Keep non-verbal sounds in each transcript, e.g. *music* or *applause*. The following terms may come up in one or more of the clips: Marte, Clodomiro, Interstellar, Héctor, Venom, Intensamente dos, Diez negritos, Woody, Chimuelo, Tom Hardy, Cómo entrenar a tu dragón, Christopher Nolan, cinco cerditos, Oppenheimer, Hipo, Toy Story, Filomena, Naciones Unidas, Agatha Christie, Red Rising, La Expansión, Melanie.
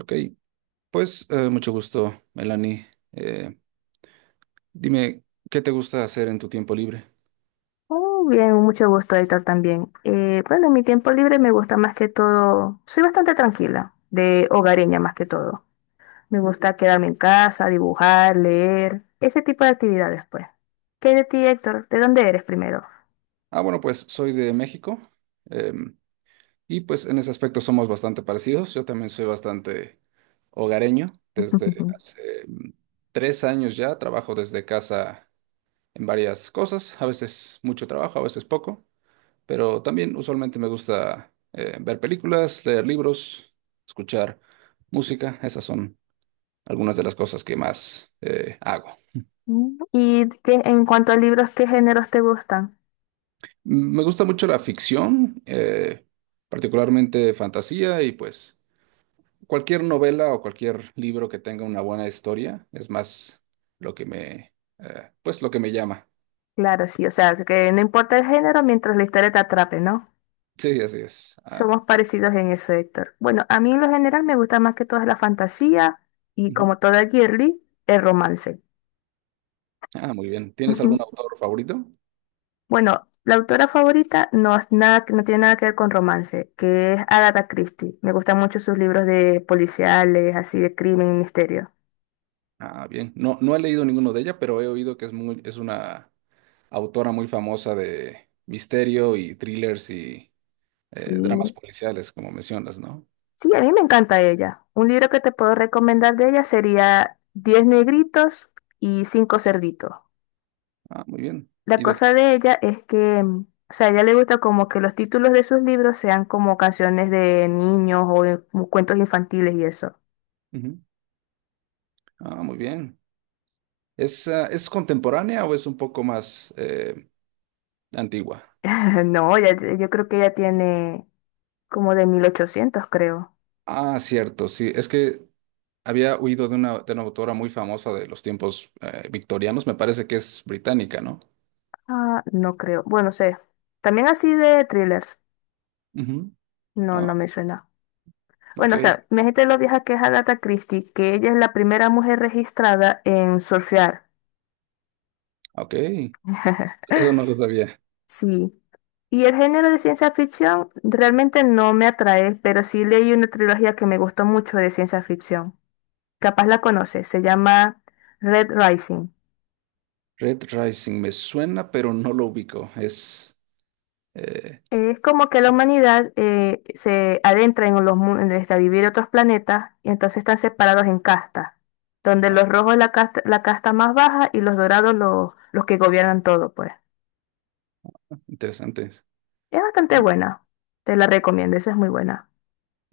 Ok, pues mucho gusto, Melanie. Eh, dime, ¿qué te gusta hacer en tu tiempo libre? Oh, bien, mucho gusto, Héctor, también. Bueno, en mi tiempo libre me gusta más que todo, soy bastante tranquila, de hogareña más que todo. Me gusta quedarme en casa, dibujar, leer, ese tipo de actividades, pues. ¿Qué de ti, Héctor? ¿De dónde eres primero? Ah, bueno, pues soy de México em, y pues en ese aspecto somos bastante parecidos. Yo también soy bastante hogareño. Desde *laughs* hace tres años ya trabajo desde casa en varias cosas, a veces mucho trabajo, a veces poco, pero también usualmente me gusta ver películas, leer libros, escuchar música. Esas son algunas de las cosas que más hago. ¿Y en cuanto a libros, qué géneros te gustan? Mm, me gusta mucho la ficción, particularmente fantasía y pues cualquier novela o cualquier libro que tenga una buena historia es más lo que pues lo que me llama. Claro, sí, o sea, que no importa el género mientras la historia te atrape, ¿no? Sí, así es. Ah, Somos parecidos en eso, Héctor. Bueno, a mí en lo general me gusta más que todo la fantasía y ujú. como toda girly, el romance. Ah, muy bien. ¿Tienes algún Ujú. autor favorito? Bueno, la autora favorita no, es nada, no tiene nada que ver con romance, que es Agatha Christie. Me gustan mucho sus libros de policiales, así de crimen y misterio. Ah, bien. No, no he leído ninguno de ella, pero he oído que es es una autora muy famosa de misterio y thrillers y Sí, dramas policiales, como mencionas, ¿no? sí, a mí me encanta ella. Un libro que te puedo recomendar de ella sería Diez negritos y cinco cerditos. Ah, muy bien. La ¿Y de qué? cosa de ella es que, o sea, a ella le gusta como que los títulos de sus libros sean como canciones de niños o como cuentos infantiles y eso. Ujú. Ah, muy bien. ¿Es, ah, es contemporánea o es un poco más antigua? *laughs* No, yo creo que ella tiene como de 1800 creo. Ah, cierto, sí. Es que había oído de de una autora muy famosa de los tiempos victorianos. Me parece que es británica, ¿no? Ah, no creo. Bueno, sé. También así de thrillers. Ujú. No, no Ah, me suena. ok, Bueno, o sea, mi gente lo vieja que es Agatha Christie, que ella es la primera mujer registrada en surfear. ok. *laughs* Eso no lo sabía. Sí. Y el género de ciencia ficción realmente no me atrae, pero sí leí una trilogía que me gustó mucho de ciencia ficción. Capaz la conoces, se llama Red Rising. Red Rising me suena, pero no lo ubico. Es eh, Es como que la humanidad se adentra en los mundos, a vivir en otros planetas, y entonces están separados en castas, donde los rojos la casta más baja y los dorados los que gobiernan todo, pues. interesante. Es bastante Ujú. buena, te la recomiendo, esa es muy buena.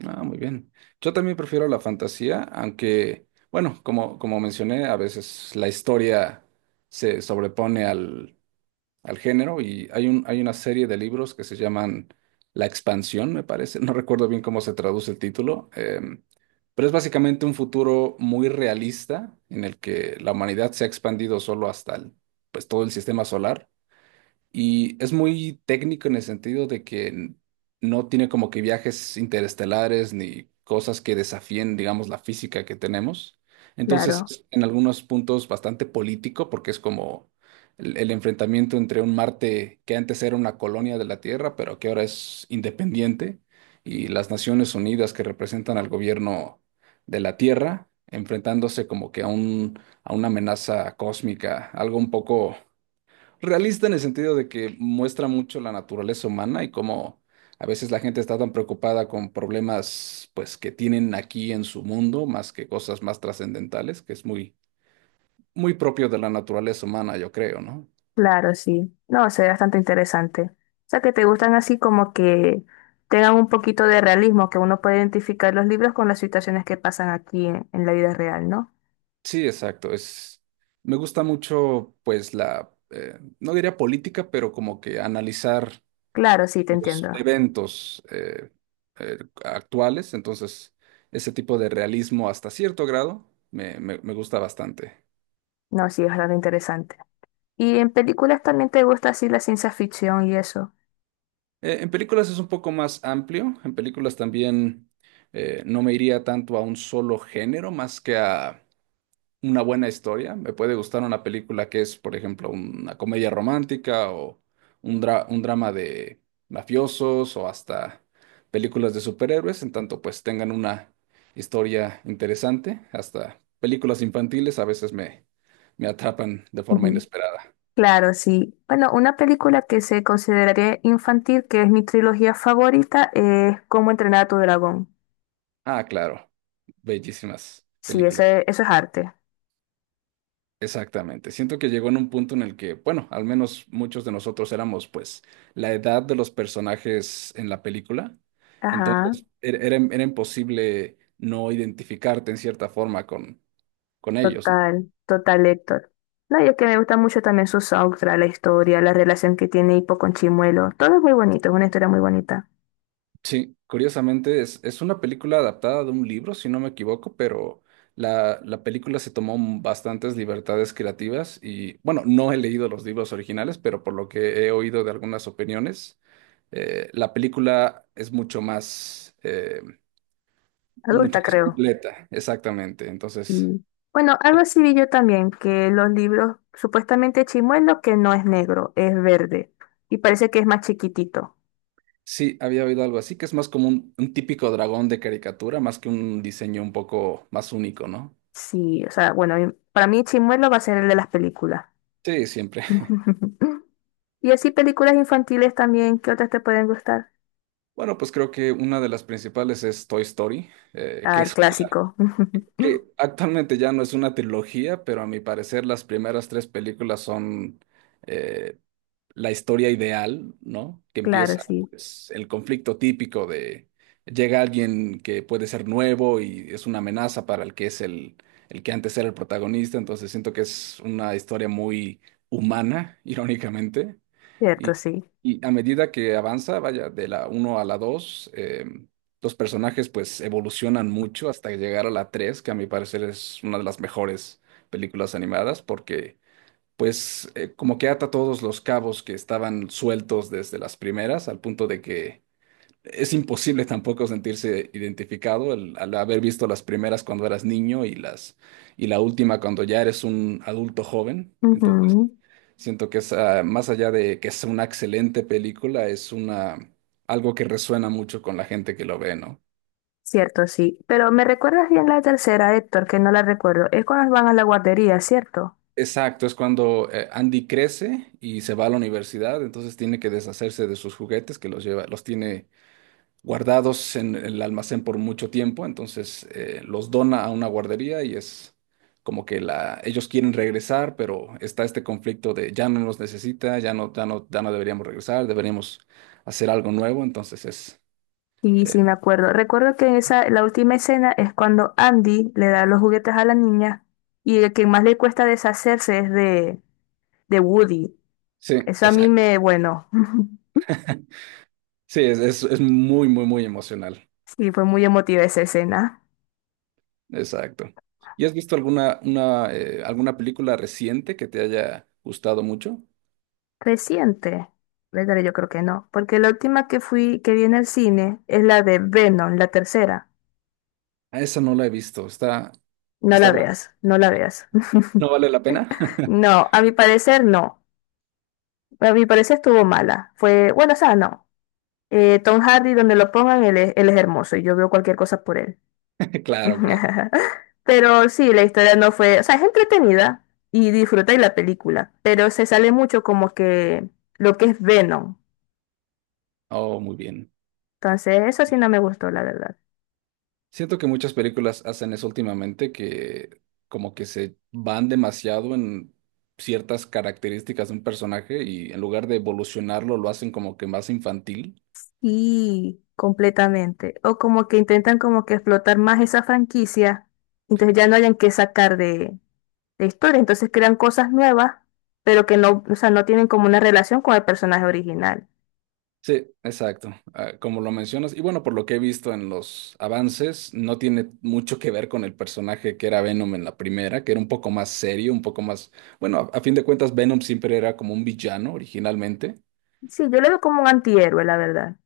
Ah, muy bien. Yo también prefiero la fantasía, aunque, bueno, como mencioné, a veces la historia se sobrepone al género y hay hay una serie de libros que se llaman La Expansión, me parece. *laughs* No recuerdo bien cómo se traduce el título, pero es básicamente un futuro muy realista en el que la humanidad se ha expandido solo hasta pues, todo el sistema solar y es muy técnico en el sentido de que no tiene como que viajes interestelares ni cosas que desafíen, digamos, la física que tenemos. Entonces, Claro, es en algunos puntos bastante político, porque es como el enfrentamiento entre un Marte que antes era una colonia de la Tierra, pero que ahora es independiente, y las Naciones Unidas que representan al gobierno de la Tierra, enfrentándose como que a a una amenaza cósmica, algo un poco realista en el sentido de que muestra mucho la naturaleza humana y cómo a veces la gente está tan preocupada con problemas pues que tienen aquí en su mundo más que cosas más trascendentales, que es muy propio de la naturaleza humana, yo creo, ¿no? claro, sí. No, se ve bastante interesante. O sea, que te gustan así como que tengan un poquito de realismo, que uno puede identificar los libros con las situaciones que pasan aquí en la vida real, ¿no? Sí, exacto, es me gusta mucho pues la no diría política, pero como que analizar Claro, sí, te entiendo. los eventos actuales, entonces ese tipo de realismo hasta cierto grado me gusta bastante. No, sí, es bastante interesante. Y en películas también te gusta así la ciencia ficción y eso. En películas es un poco más amplio. En películas también no me iría tanto a un solo género más que a una buena historia. Me puede gustar una película que es, por ejemplo, una comedia romántica o un, un drama de mafiosos o hasta películas de superhéroes, en tanto pues tengan una historia interesante. Hasta películas infantiles a veces me atrapan de forma Ujú. inesperada. Claro, sí. Bueno, una película que se consideraría infantil, que es mi trilogía favorita, es Cómo entrenar a tu dragón. Ah, claro. Bellísimas Sí, películas. Eso es arte. Exactamente. Siento que llegó en un punto en el que, bueno, al menos muchos de nosotros éramos, pues, la edad de los personajes en la película. Ajá, Entonces, era imposible no identificarte en cierta forma con ellos, ¿no? total, total, Héctor. No, y es que me gusta mucho también su soundtrack, la historia, la relación que tiene Hipo con Chimuelo. Todo es muy bonito, es una historia muy bonita. Sí, curiosamente es una película adaptada de un libro, si no me equivoco, pero la película se tomó bastantes libertades creativas y, bueno, no he leído los libros originales, pero por lo que he oído de algunas opiniones. La película es mucho Adulta, más creo. completa, exactamente. Entonces, Y, Bueno, algo así vi yo también, que los libros, supuestamente Chimuelo, que no es negro, es verde. Y parece que es más chiquitito. sí, había oído algo así, que es más como un típico dragón de caricatura, más que un diseño un poco más único, ¿no? Sí, o sea, bueno, y para mí Chimuelo va a ser el de las películas. Sí, siempre. *laughs* *laughs* Y así películas infantiles también, ¿qué otras te pueden gustar? Bueno, pues creo que una de las principales es Toy Story, Ah, el clásico. que *laughs* actualmente ya no es una trilogía, pero a mi parecer las primeras tres películas son, eh, la historia ideal, ¿no? Que Claro, empieza, sí. pues, el conflicto típico de llega alguien que puede ser nuevo y es una amenaza para el que es el que antes era el protagonista, entonces siento que es una historia muy humana, *laughs* irónicamente, Cierto, y, sí. y a medida que avanza, vaya, de la uno a la 2, los personajes pues evolucionan mucho hasta llegar a la 3, que a mi parecer es una de las mejores películas animadas porque pues como que ata todos los cabos que estaban sueltos desde las primeras, al punto de que es imposible tampoco sentirse identificado al haber visto las primeras cuando eras niño y las y la última cuando ya eres un adulto joven. Entonces, Ujú. siento que es más allá de que es una excelente película, es una algo que resuena mucho con la gente que lo ve, ¿no? Cierto, sí. Pero me recuerdas bien la tercera, Héctor, que no la recuerdo. Es cuando van a la guardería, ¿cierto? Exacto, es cuando Andy crece y se va a la universidad, entonces tiene que deshacerse de sus juguetes que los lleva, los tiene guardados en el almacén por mucho tiempo, entonces los dona a una guardería y es como que ellos quieren regresar, pero está este conflicto de ya no nos necesita, ya no, ya no, ya no deberíamos regresar, deberíamos hacer algo nuevo, entonces es, Y eh, sí, me acuerdo. Recuerdo que en esa, la última escena es cuando Andy le da los juguetes a la niña y el que más le cuesta deshacerse es de Woody. sí, Eso a mí exacto, me, bueno, *laughs* sí, es muy, muy, muy emocional, sí, fue muy emotiva esa escena. exacto. ¿Y has visto alguna, una, alguna película reciente que te haya gustado mucho? Reciente, ¿verdad? Yo creo que no, porque la última que fui, que vi en el cine es la de Venom, la tercera. Ah, esa no la he visto, No está la buena, veas, no la veas. *laughs* ¿no vale la pena? *laughs* No, a mi parecer no. A mi parecer estuvo mala. Fue, bueno, o sea, no. Tom Hardy, donde lo pongan, él es hermoso y yo veo cualquier cosa por él. Claro, claro. *laughs* Pero sí, la historia no fue, o sea, es entretenida y disfrutáis la película, pero se sale mucho como que lo que es Venom. Oh, muy bien. Entonces, eso sí no me gustó, la verdad. Siento que muchas películas hacen eso últimamente, que como que se van demasiado en ciertas características de un personaje y en lugar de evolucionarlo lo hacen como que más infantil. Y completamente. O como que intentan como que explotar más esa franquicia, entonces ya no hayan que sacar de historia, entonces crean cosas nuevas, pero que no, o sea, no tienen como una relación con el personaje original. Sí, exacto, como lo mencionas. Y bueno, por lo que he visto en los avances, no tiene mucho que ver con el personaje que era Venom en la primera, que era un poco más serio, un poco más... Bueno, a fin de cuentas, Venom siempre era como un villano originalmente. Sí, yo lo veo como un antihéroe, la verdad.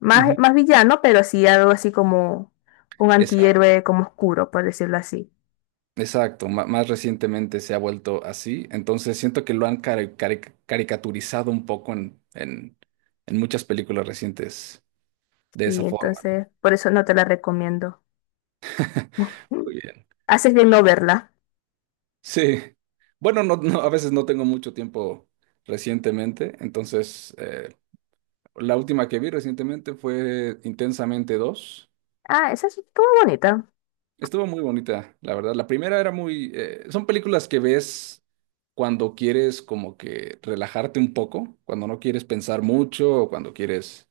Más, Ujú. más villano, pero sí algo así como un Esa antihéroe como oscuro, por decirlo así. Exacto, más recientemente se ha vuelto así, entonces siento que lo han caricaturizado un poco en muchas películas recientes de esa Y forma, ¿no? entonces, por eso no te la recomiendo. Muy bien. Haces bien no verla. Sí, bueno, no, no, a veces no tengo mucho tiempo recientemente, entonces la última que vi recientemente fue Intensamente dos. Ah, esa es estuvo bonita. Estuvo muy bonita, la verdad. La primera era muy... son películas que ves cuando quieres como que relajarte un poco, cuando no quieres pensar mucho o cuando quieres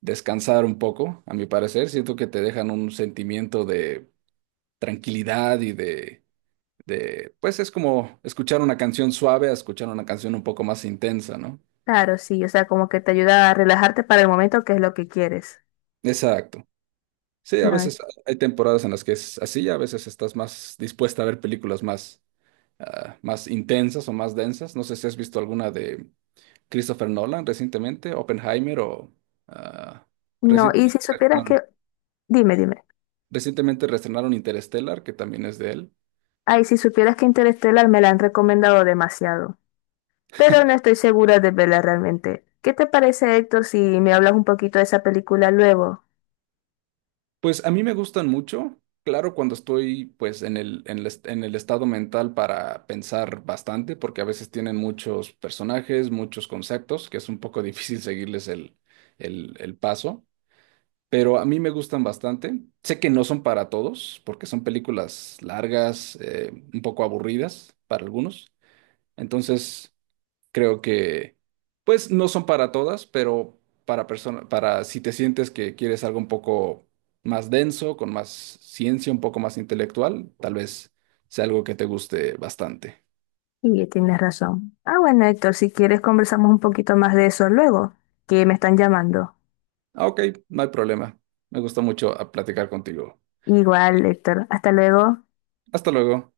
descansar un poco, a mi parecer. Siento que te dejan un sentimiento de tranquilidad de... Pues es como escuchar una canción suave a escuchar una canción un poco más intensa, ¿no? Claro, sí, o sea, como que te ayuda a relajarte para el momento que es lo que quieres. Exacto. Sí, a No, veces hay temporadas en las que es así, a veces estás más dispuesta a ver películas más más intensas o más densas. No sé si has visto alguna de Christopher Nolan recientemente, Oppenheimer o ah, no, recien- y si supieras perdón, que, dime, dime. recientemente reestrenaron Interstellar, que también es de él. Ay, si supieras que Interstellar me la han recomendado demasiado. Pero no estoy segura de verla realmente. ¿Qué te parece, Héctor, si me hablas un poquito de esa película luego? Pues a mí me gustan mucho. Claro, cuando estoy pues en el estado mental para pensar bastante, porque a veces tienen muchos personajes, muchos conceptos, que es un poco *laughs* difícil seguirles el paso. Pero a mí me gustan bastante. Sé que no son para todos, porque son películas largas, un poco aburridas para algunos. Entonces, creo que, pues, no son para todas, pero para si te sientes que quieres algo un poco más denso, con más ciencia, un poco más intelectual, tal vez sea algo que te guste bastante. Y tienes razón. Ah, bueno, Héctor, si quieres conversamos un poquito más de eso luego, que me están llamando. Ah, ok, no hay problema. Me gustó mucho platicar contigo. Igual, Héctor, hasta luego. Hasta luego.